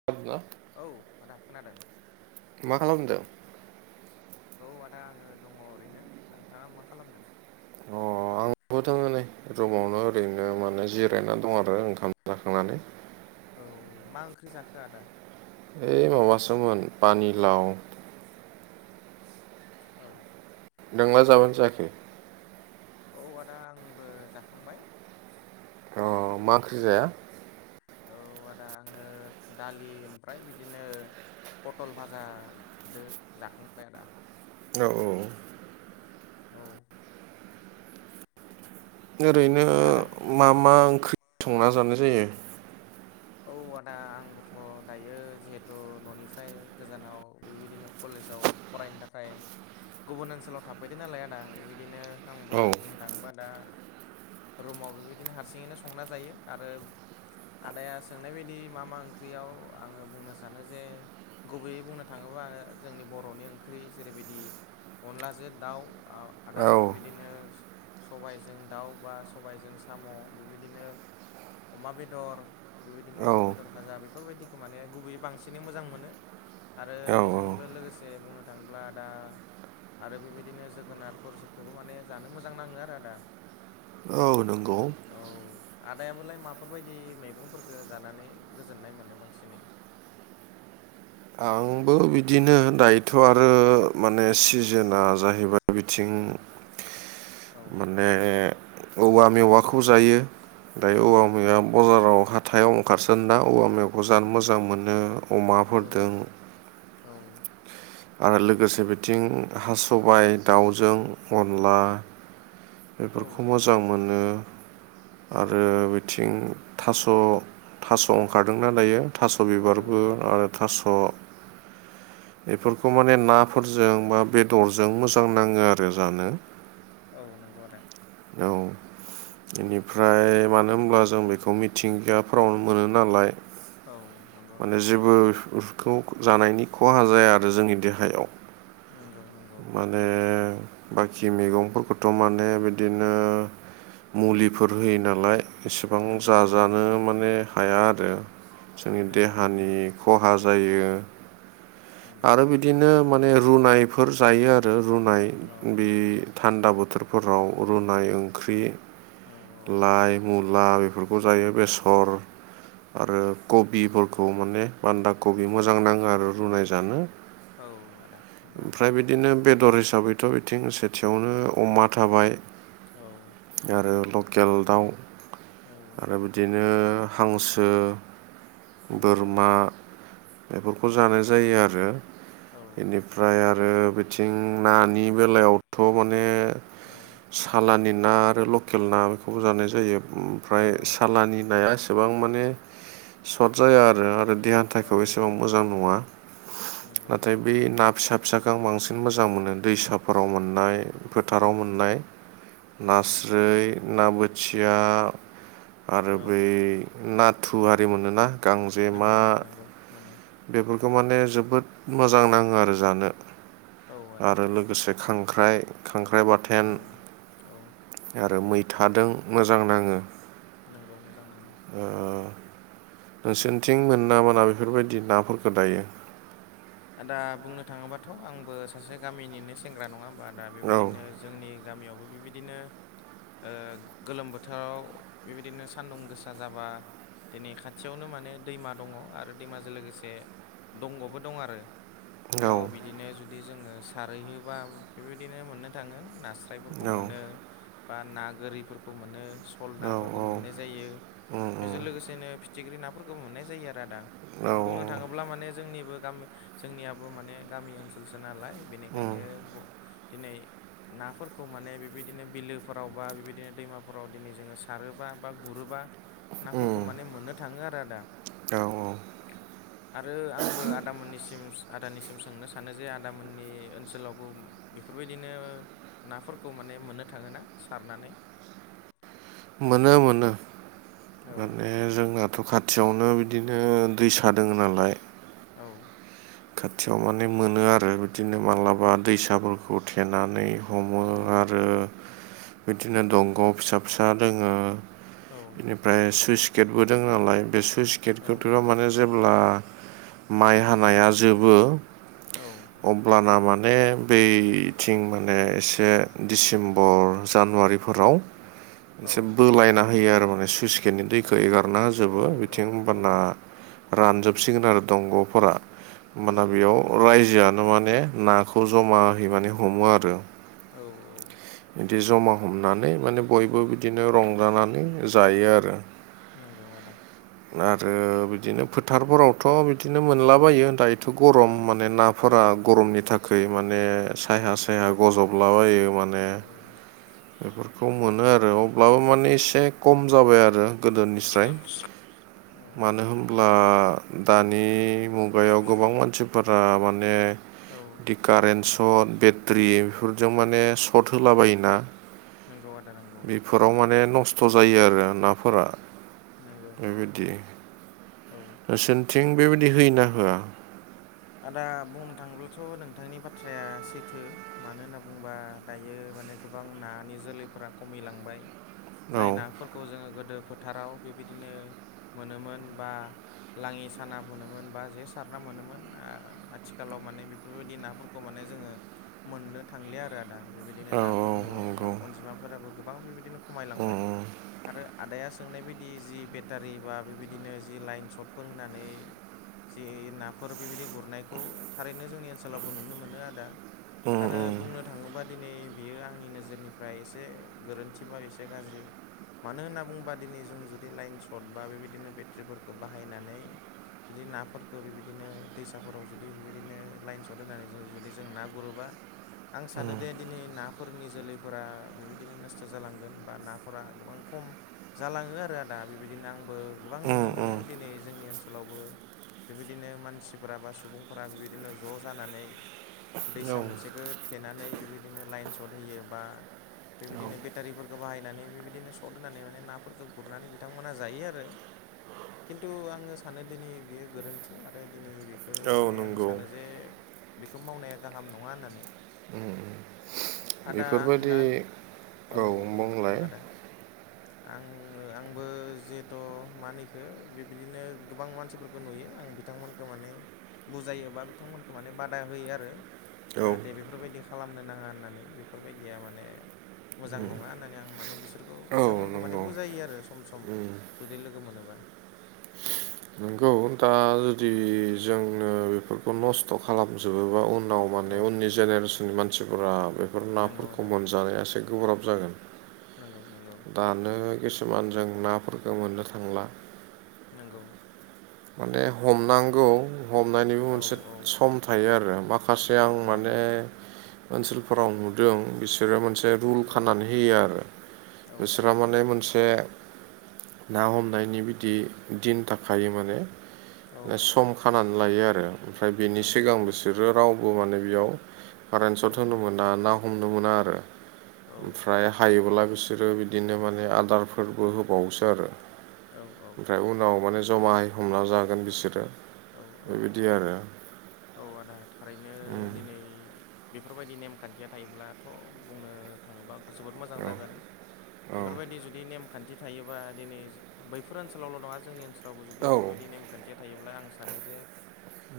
[unintelligible] औ आदा खोनादों मा खालामदों औ आदा आङो दङ ओरैनो नोंथाङा मा खालामदों अ आं बो थाङो नै रुमावनो ओरैनो माने जिरायनानै दं आरो ओंखाम जाखांनानै औ मा ओंख्रि जाखो आदा ओइ माबासोमोन पानिलाव औ नोंलाइ जाबानो जायाखै औ आदा आंबो जाखांबाय अ मा ओंख्रि जाया औ आदा आङो दालि ओमफ्राय बिदिनो पटल भाजादो जाखांबाय आदा औ औ औ ओरैनो आदा मा मा ओंख्रि संना जानाय जायो औ आदा आंबोथ' दायो जिहेथु न'निफ्राय गोजानाव बेबायदिनो कलेजाव फरायनो थाखाय गुबुन ओनसोलाव थाबफैदों नालाय आदा बेबायदिनो आंबो औ बुंनो थाङोबा दा रुमाव बेबायदिनो हारसिङैनो संना जायो आरो आदाया सोंनाय बायदि मा मा ओंख्रियाव आङो बुंनो सानो जे गुबैयै बुंनो थाङोबा जोंनि बर'नि ओंख्रि जेरैबायदि अनलाजों दाउ आदा औ बेबायदिनो सबायजों दाउ बा सबायजों साम' बेबायदिनो अमा बेदर बेबायदिनो औ अमा बेदर भाजा बेफोरबायदिखौ माने गुबैयै बांसिनै मोजां मोनो आरो औ बेजोंबो लोगोसे बुंनो थाङोब्ला दा आरो बेबायदिनो जोगोनारफोर जोखौबो माने जानो मोजां नाङो आरो आदा औ नंगौ औ आदायाबोलाय माफोरबायदि मैगंफोरखौ जानानै गोजोननाय मोनो बांसिनै आंबो बिदिनो दायोथ' आरो माने सिजोनआ जाहैबाय बिथिं औ म ने औवा मेवाखौ जायो दायो औ औवा मेवाया बाजाराव ह थायाव ओंखारसोना औवा मेवखौ जानो मोजां मोनो औ अमाफोरदों औ आरो लोगोसे बिथिं हा सबाइ दाउजों अनला औ बेफोरखौ मोजां मोनो औ आरो आदा आथिं थास' थास' ओंखारदोंना दायो थास' नंगौ बिबारबो आर थास' बेफोरखौ माने नाफोरजों बा बेदरजों मोजां नाङो आरो जानो औ नंगौ आदा औ बेनिफ्राय मानो होनब्ला जों बेखौ मिथिंगाफोरावनो मोनो नालाय औ नंगौ आदा माने जेबोखौ जानायनि खहा जाया आरो जोंनि देहायाव। नंगौ नंगौ। माने बाखि मैगंफोरखौथ' माने बिदिनो मुलिफोर होयो नालाय। एसेबां नंगौ आदा जाजानो नंगौ माने हाया आरो जोंनि नंगौ नंगौ देहानि खहा जाओ नंगौ आरो बिदिनो माने रुनायफोर जायो आरो रुनाय औ बे थान्दा बोथोरफोराव रुनाय ओंख्रि औ औ लाइ मुला बेफोरखौ जायो बेसर आरो कबिफोरखौ माने बान्दा कबि मोजां नाङो आरो रुनाय जानो। औ आदा नंगौ। ओमफ्राय बिदिनो बेदर हिसाबैथ' बिथिं सेथियावनो अमा थाबाय औ आरो लकेल दाउ औ आरो बिदिनो हांसो नंगौ आदा बोरमा बेफोरखौ औ जानाय जायो आरो औ आदा इनिफ्राय आ आरो बिथिं नानि बेलायावथ' माने औ सालानि ना आरो लकेल ना बेखौबो जानाय जायो नंगौ ओमफ्राय आदा सालानि नाया एसेबां माने सर्ट जाया आरो देहा औ हाथायखौ एसेबां मोजां नङा नंगौ नाथाय ब नंगौ ना फिसा फिसाखौ आं बांसिन मोजां मोनो दैसाफोराव मोननाय औ फोथाराव मोननाय औ नास्राय ना बोथिया आरो औ बै नाथु आरि मोनोना गांजेमा नगौ आदा नांगौ मोनो। बेफोरखौ माने जोबोद मोजां नाङो आरो जानो औ आदा आरो लोगोसे खांख्राइ खांख्राइ बार औ औ आरो मैथाजों मोजां नाङो नांगौ मोजां नाङो नोंसोरनिथिं मोनाबाना बेफोरबायदि नाफोरखौ दायो आदा बुंनो थाङोबाथ' आंबो सासे गामिनिनो सेंग्रा नङा होमबा आ दा औ बेबायदिनो जोंनि गामियावबो बेबायदिनो गोलोम बोथोराव बेबायदिनो सान्दुं गोसा जाबा दिनै खाथियावनो माने दैमा दङ आरो दैमाजों लोगोसे दंग'बो दं आरो औ बेयाव बिदिनो जुदि जोङो सारहैयोबा बेबायदिनो मोननो थाङो नास्र फायफोरखौ औ मोनो बा ना गोरिफोरखौ मोन फल औ नाफोरखौ मोननाय जायो उम उम बेजों लोगोसेनो फिथिख्रि नाफोरखौबो मोननाय जायो आरो आदा औ बुंनो थाङोब्ला माने जोंनिबो ग जोंनियाबो माने गामि ओनसोलसो नालाय उम बेनिखायनो दिनै नाफोरखौ माने बेबायदिनो बिलोफोराव बा बेबायदिनो दैमाफोराव दिनै जोङो सारोबा बा गुरोबा नाफोरखौ उम माने मोननो थाङो आरो आदा औ आरो आंबो आदामोननिसिम आदानिसिम सोंनो सानो जे आदामोननि ओनसोलावबो बेफोरबायदिनो नाफोरखौ माने मोननो थाङोना सारनानै? मोनो मोनो औ माने जोंनाथ' खाथि खाथियावनो बिदिनो दैसा दोङ नालाय औ खाथियाव माने मोनो आरो बिदिनो माब्लाबा दैसाफोरखौ थेनानै हमो औ आरो बिदिनो दंग'आव फिसा फिसा दोङो औ बेनिफ्राय सुइस गेटबो द नालाय बे सुइस औ गेटखौथ' माने जेब्ला माइ हानाया जोबो औ अब्लाना माने बैथिं माने एसे दिसेम्बर जानुवारिफोराव औ एसे बोलायना होयो आरो माने सुइस गेटनि दैखौ एगारना औ होजोबो बिथिं औ होमबाना रानजोबसिगोन आरो दंग'फोरा। औ होमबाना बेयाव रायजोआनो माने नाखौ जमाहै माने हमो आरो। औ औ बिदि जमा हमनानै माने बयबो बिदिनो रंजानानै जायो आरो। नंगौआनो आरो बिदिनो फोथारफोरावथ' बिदिनो मोनलाबायो दायो औ गरम माने नाफोरा नंगौ गरमनि था खै माने साया सायहा गजबलाबायो माने औ बेफोरखौ मोनो आरो अब्लाबो मानि एसे खम जाबाय आरो गोदोनिस्राय मानो होम अब्ला दानि मुगायाव गोबां मानसिफोरा माने औ बिदि कारेन्ट सट बेट्रि बेफोरजों माने सट होलाबायोना आदा नंगौ बेफोराव माने नस्थ' जायो आरो नाफोरा। नंगौ बेबायदि औ नोंसिनिथिं बेबायदि होयोना होआ? आदा बुंनो थाङोब्लाथ' नोंथांनि बाथ्राया सैथो मानो होनना बुङोबा दायो माने गोबां नानि जोलैफोरा खमिलांबाय औ जाय नाफोर खौ जोङो गोदो फोथाराव बेबायदिनो मोनोमोन बा लाङि साना मोनोमोन बा जे सारना मोनोमोन आथिखालाव माने बेफोरबायदि नाफोरखौ माने जोङो मोननो थांलिया आरो आदा बेबायदिनो औ औ नाफोरनि नंगौ अ-अ-अनजिमाफोराबो गोबां बेबायदिनो उम, खमायलांबाय। आरो आदाया सोंनाय बदि जि बेटारि बा बेबायदिनो जि लाइन सटफोर होनानै जि नाफोर बेबायदि गुरनायखौ थारैनो जोंनि ओनसोलावबो नुनो मोनो आदा आरो बुंनो बुंनो थाङोबा दिनै बियो आंनि नोजोरनिफ्राय एसे गोरोन्थि बा एसे गाज्रि मानो होनना बुङोबा दिनै जों जुदि लाइन सर्ट बा बेबायदिनो बेट्रिफोरखौ बाहायनानै जुदि नाफोरखो बेबायदिनो दैसाफोराव जुदि बेबायदिनो लाइन सट होनानै ज जुदि जों ना गुरोबा आं सानो दे दिनै ना नाफोरनि जोलैफोरा बेबायदिनो नस्थ' जालांगोन बा नाफोरा गोबां खम जालाङो आरो आदा बेबायदिनो आंबो गोबां नुनो मोनो दिनै जोंनि ओनसोलावबो बेबायदिनो मानसि मानसिफोरा बा सुबुंफोरा बेबायदिनो ज' जानानै उम, औ दैसा मोनसेखौ थेनानै बेबायदिनो लाइन सट होयो बा बेबायदिनो बेटारिफोरखौ बाहायनानै बेबायदिनो सट होनानै माने नाफोरखौ गुरनानै बिथांमोनहा जायो आरो। खिन्थु आङो सानो दिनै बियो गोरोन्थि आरो दिनै बेखौ औ औ माने आं नंगौ सानो जे बेखौ मावनाया गाहाम नङा होननानै आदा आं बेफोरबायदि दा औ दे बुं आदा आं आंबो जिहेथ' मानिखो बेबदिनो गोबां मानसिफोर नुयो आं बिथांमोनखौ माने बुजायोबा बिथांमोनखौ माने बादा होयो आरो औ जाहाथे बे बेफोरबायदि खालामनो नाङा होननानै बेफोरबायदिया माने मोजां नङा होननानै आं माने बिसोरखौ औ बिथांमोनखौ माने नंगौ बुजायो आरो सम सम जुदि लोगो मोनोबा नंगौ दा जुदि जोंङनो बेफोरखौ नस्थ' खालामजोबोबा उनाव औ माने उननि जेनेरेसननि मानसिफोरा बेफोर नंगौ नाफोरखौ आदा मोनजानाया एसे गोब्राब जागोन नांगौ नांगौ दानो किसुमान जों नाफोरफोरखौ मोननो थांला नंगौ माने हमनांगौ हमनायनिबो औ मोनसे औ सम थायो आरो माखासे आं नंगौ आदा माने ओनसोलफोराव नुदों बिसोरो मोनसे रुल औ खानानै होयो आरो औ औ बिसोरहा माने मोनसे ना हमनायनि बिदि दिन थाख माने औ सम खानानै लायो आरो ओमफ्राय बेनि नंगौ सिगां आदा बिसोरो रावबो माने बेयाव औ कारेन्सट होनो मोना ना हमनो मोना आरो औ ओमफ्राय हायोब्ला बिसोरो बिदिनो माने आदारफोरबो होबावसो आरो औ औ ओमफ्राय उनाव माने जमायै हमना जागोन बिसोरो औ औ बेबायदि आरो औ आदा थारैनो उम, दिनै बेफोरबायदि नेमखान्थिया थायोब्लाथ' बुंनो जो मो औ औ ज बेदि ज ने नेम खान्थि थायोबा दिनै बैफोर ओनसोलावल' नङा जोंनि ओनसोलावबो जुदि औ बेफोरबायदि नेमखान्थिया थायोब्लां सानो जे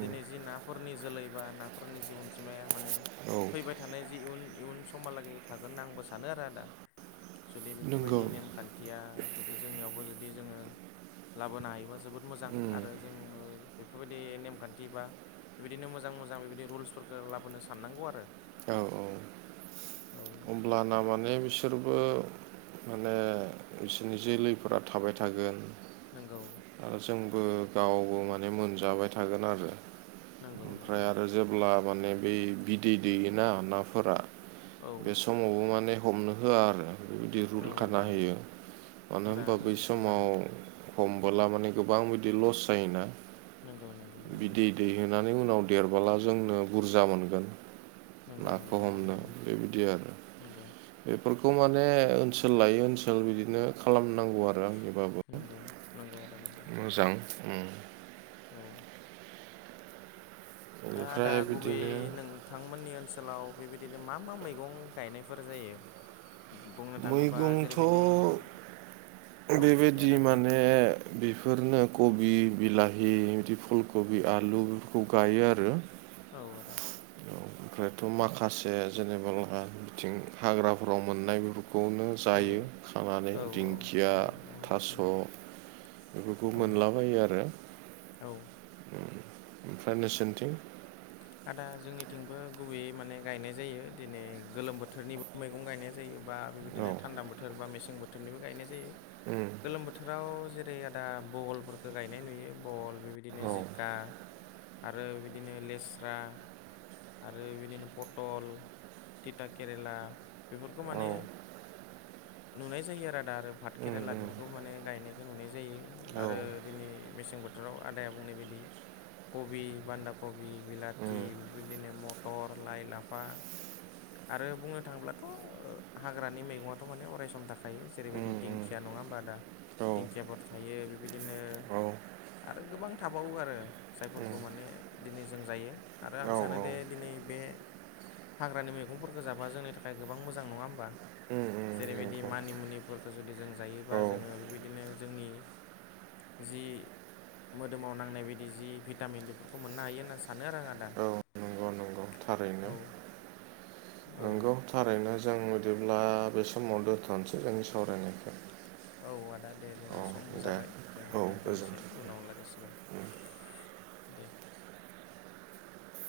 दिनै जि नाफोरनि जोलै बा नाफोरनि जि अनजिमाया माने औ फैबाय थानाय जि इयुन इयुन समहालागै थागोन आंबो सानो आरो आदा जुदि नंगौ बेफोरबायदि नेमखान्थिया जुदि जोंनियावबो जुदि जोङो लाबोनो हायोबा जोबोद बहद मोजां उम, आरो जोङो बेफोरबायदि नेमखान्थि बा बेबायदिनो मोजां मोजां बेबायदि रुल्सफोरखौ लाबोनो साननांगौ आरो औ औ औ हब्लाना माने बिसोरबो माने बिसोरनि जोलैफोरा थाबाय थागोन नोंगौ आरो जोंबो गावबो माने मोनजाबाय थागोन आरो नंगौ ओमफ्राय नंगौ आरो जेब्ला माने ब बिदै दैयोना नाफोरा औ फावबो माने हमनो होआ आरो बेबायदि औ रुल खाना औ होयो मानो होनबा मोजाङानो बै जोबोद मोजां समाव हमबोला माने गोबां बिदि लस जायोना नंगौ नंगौ नंगौ देनानै उनाव देरबोला जोंनो बुरजा मोनगोन नंगौ नाखौ नंगौ आदा हमदों नंगौ बेबायदि आरो नंगौ बेफोरखौ माने ओनसोल लायै ओनसोल बिदिनो खालामनांगौ आरो आंनिबाबो नांगौ नांगौ आरो ना मोजां औ आदा बेनिफ्राय गुबबे बिदिनो नों नोंथमोननि ओनसोलाव बेबायदिनो मा मा मैगं गायनायफोर जायो बुंनो थाङोबा जेरैबायदि मैगंथ' औ दे बेबायदि आदा बुं माने बेफोरनो कबि बिलाहि बिदि फुल कबि आलु बेफोरखौ गायो आरो औ आदा ओमफ्रायथ' माखासे जेनेबा आ बिथिं हाग्राफोराव मोननाय बेफोरखौनो औ जायो खानानै औ दिंखिया औ थास' औ बेफोरखौ औ मोनलाबायो आरो औ ओमफ्राय नोंसोरनिथिं आदा जोंनिथिंबो गुबैयै माने गायनाय जायो दिनै गोलोम बोथोरनिबो मैगं गायनाय जायो बा औ बेबायदिनो थान्दां बोथोर बा मेसें बोथोरनिबो गायनाय जायो ओम गोलोम बोथोराव जेरै आदा बहलफोरखौ गायनाय नुयो बहल बेबायदि बिदिनो औ जिखा आरो बिदिनो लेस स्रा आरो बिदिनो पटल तिता केरेला बेफोरखौ औ माने नुनाय जायो आरो आदा आरो भात उम केरेला उम बेफोर बेखौ माने गायनायखौ नुनाय जायो औ आरो दिनै मेसें बोथोराव आदाया बुंनाय बायदि कबि, बान्दा कबि, बिलाथि उम बेबायदिनो मटर लाइ लाफा आरो बुंनो थाङोब्लाथ' हाग्रानि मैगङाथ' माने अरायसम थाखा थायो। जेरैबायदि उम उम दिंखिया नङा होमबा आदा औ दिंखियाफोर थायो। बेबायदिनो औ आरो गोबां थाबावो आरो उम जायफोरखौ माने दिनै जों जायो। आरो आं औ सानोदे दिनै बे हाग्रानि मेगंफोरखो जाबा जोंनि थाखाय गोबां मोजां नङा होमबा? औ उम जेरैबायदि नंगौ मानिमुनिफोरखौ जुदि जों जायोबा औ जोङो बेबायदिनो जोंनि जि मोदोमाव नांनाय बायदि जि भिटामिन बेफोरखौ मोननो हायो होनना सानो आरो आं आदा। औ नंगौ नंगौ थारैनो। औ औ नंगौ थारैनो जों बिदिब्ला बे समाव दोन्थ'नोसै जोंनि सावरायनायखो। औ आदा दे जोंहा समबो दे जाबाय जोङो औ गोजोन्थों दोनथ'नोसै उनाव लायरायसिगोन। दे।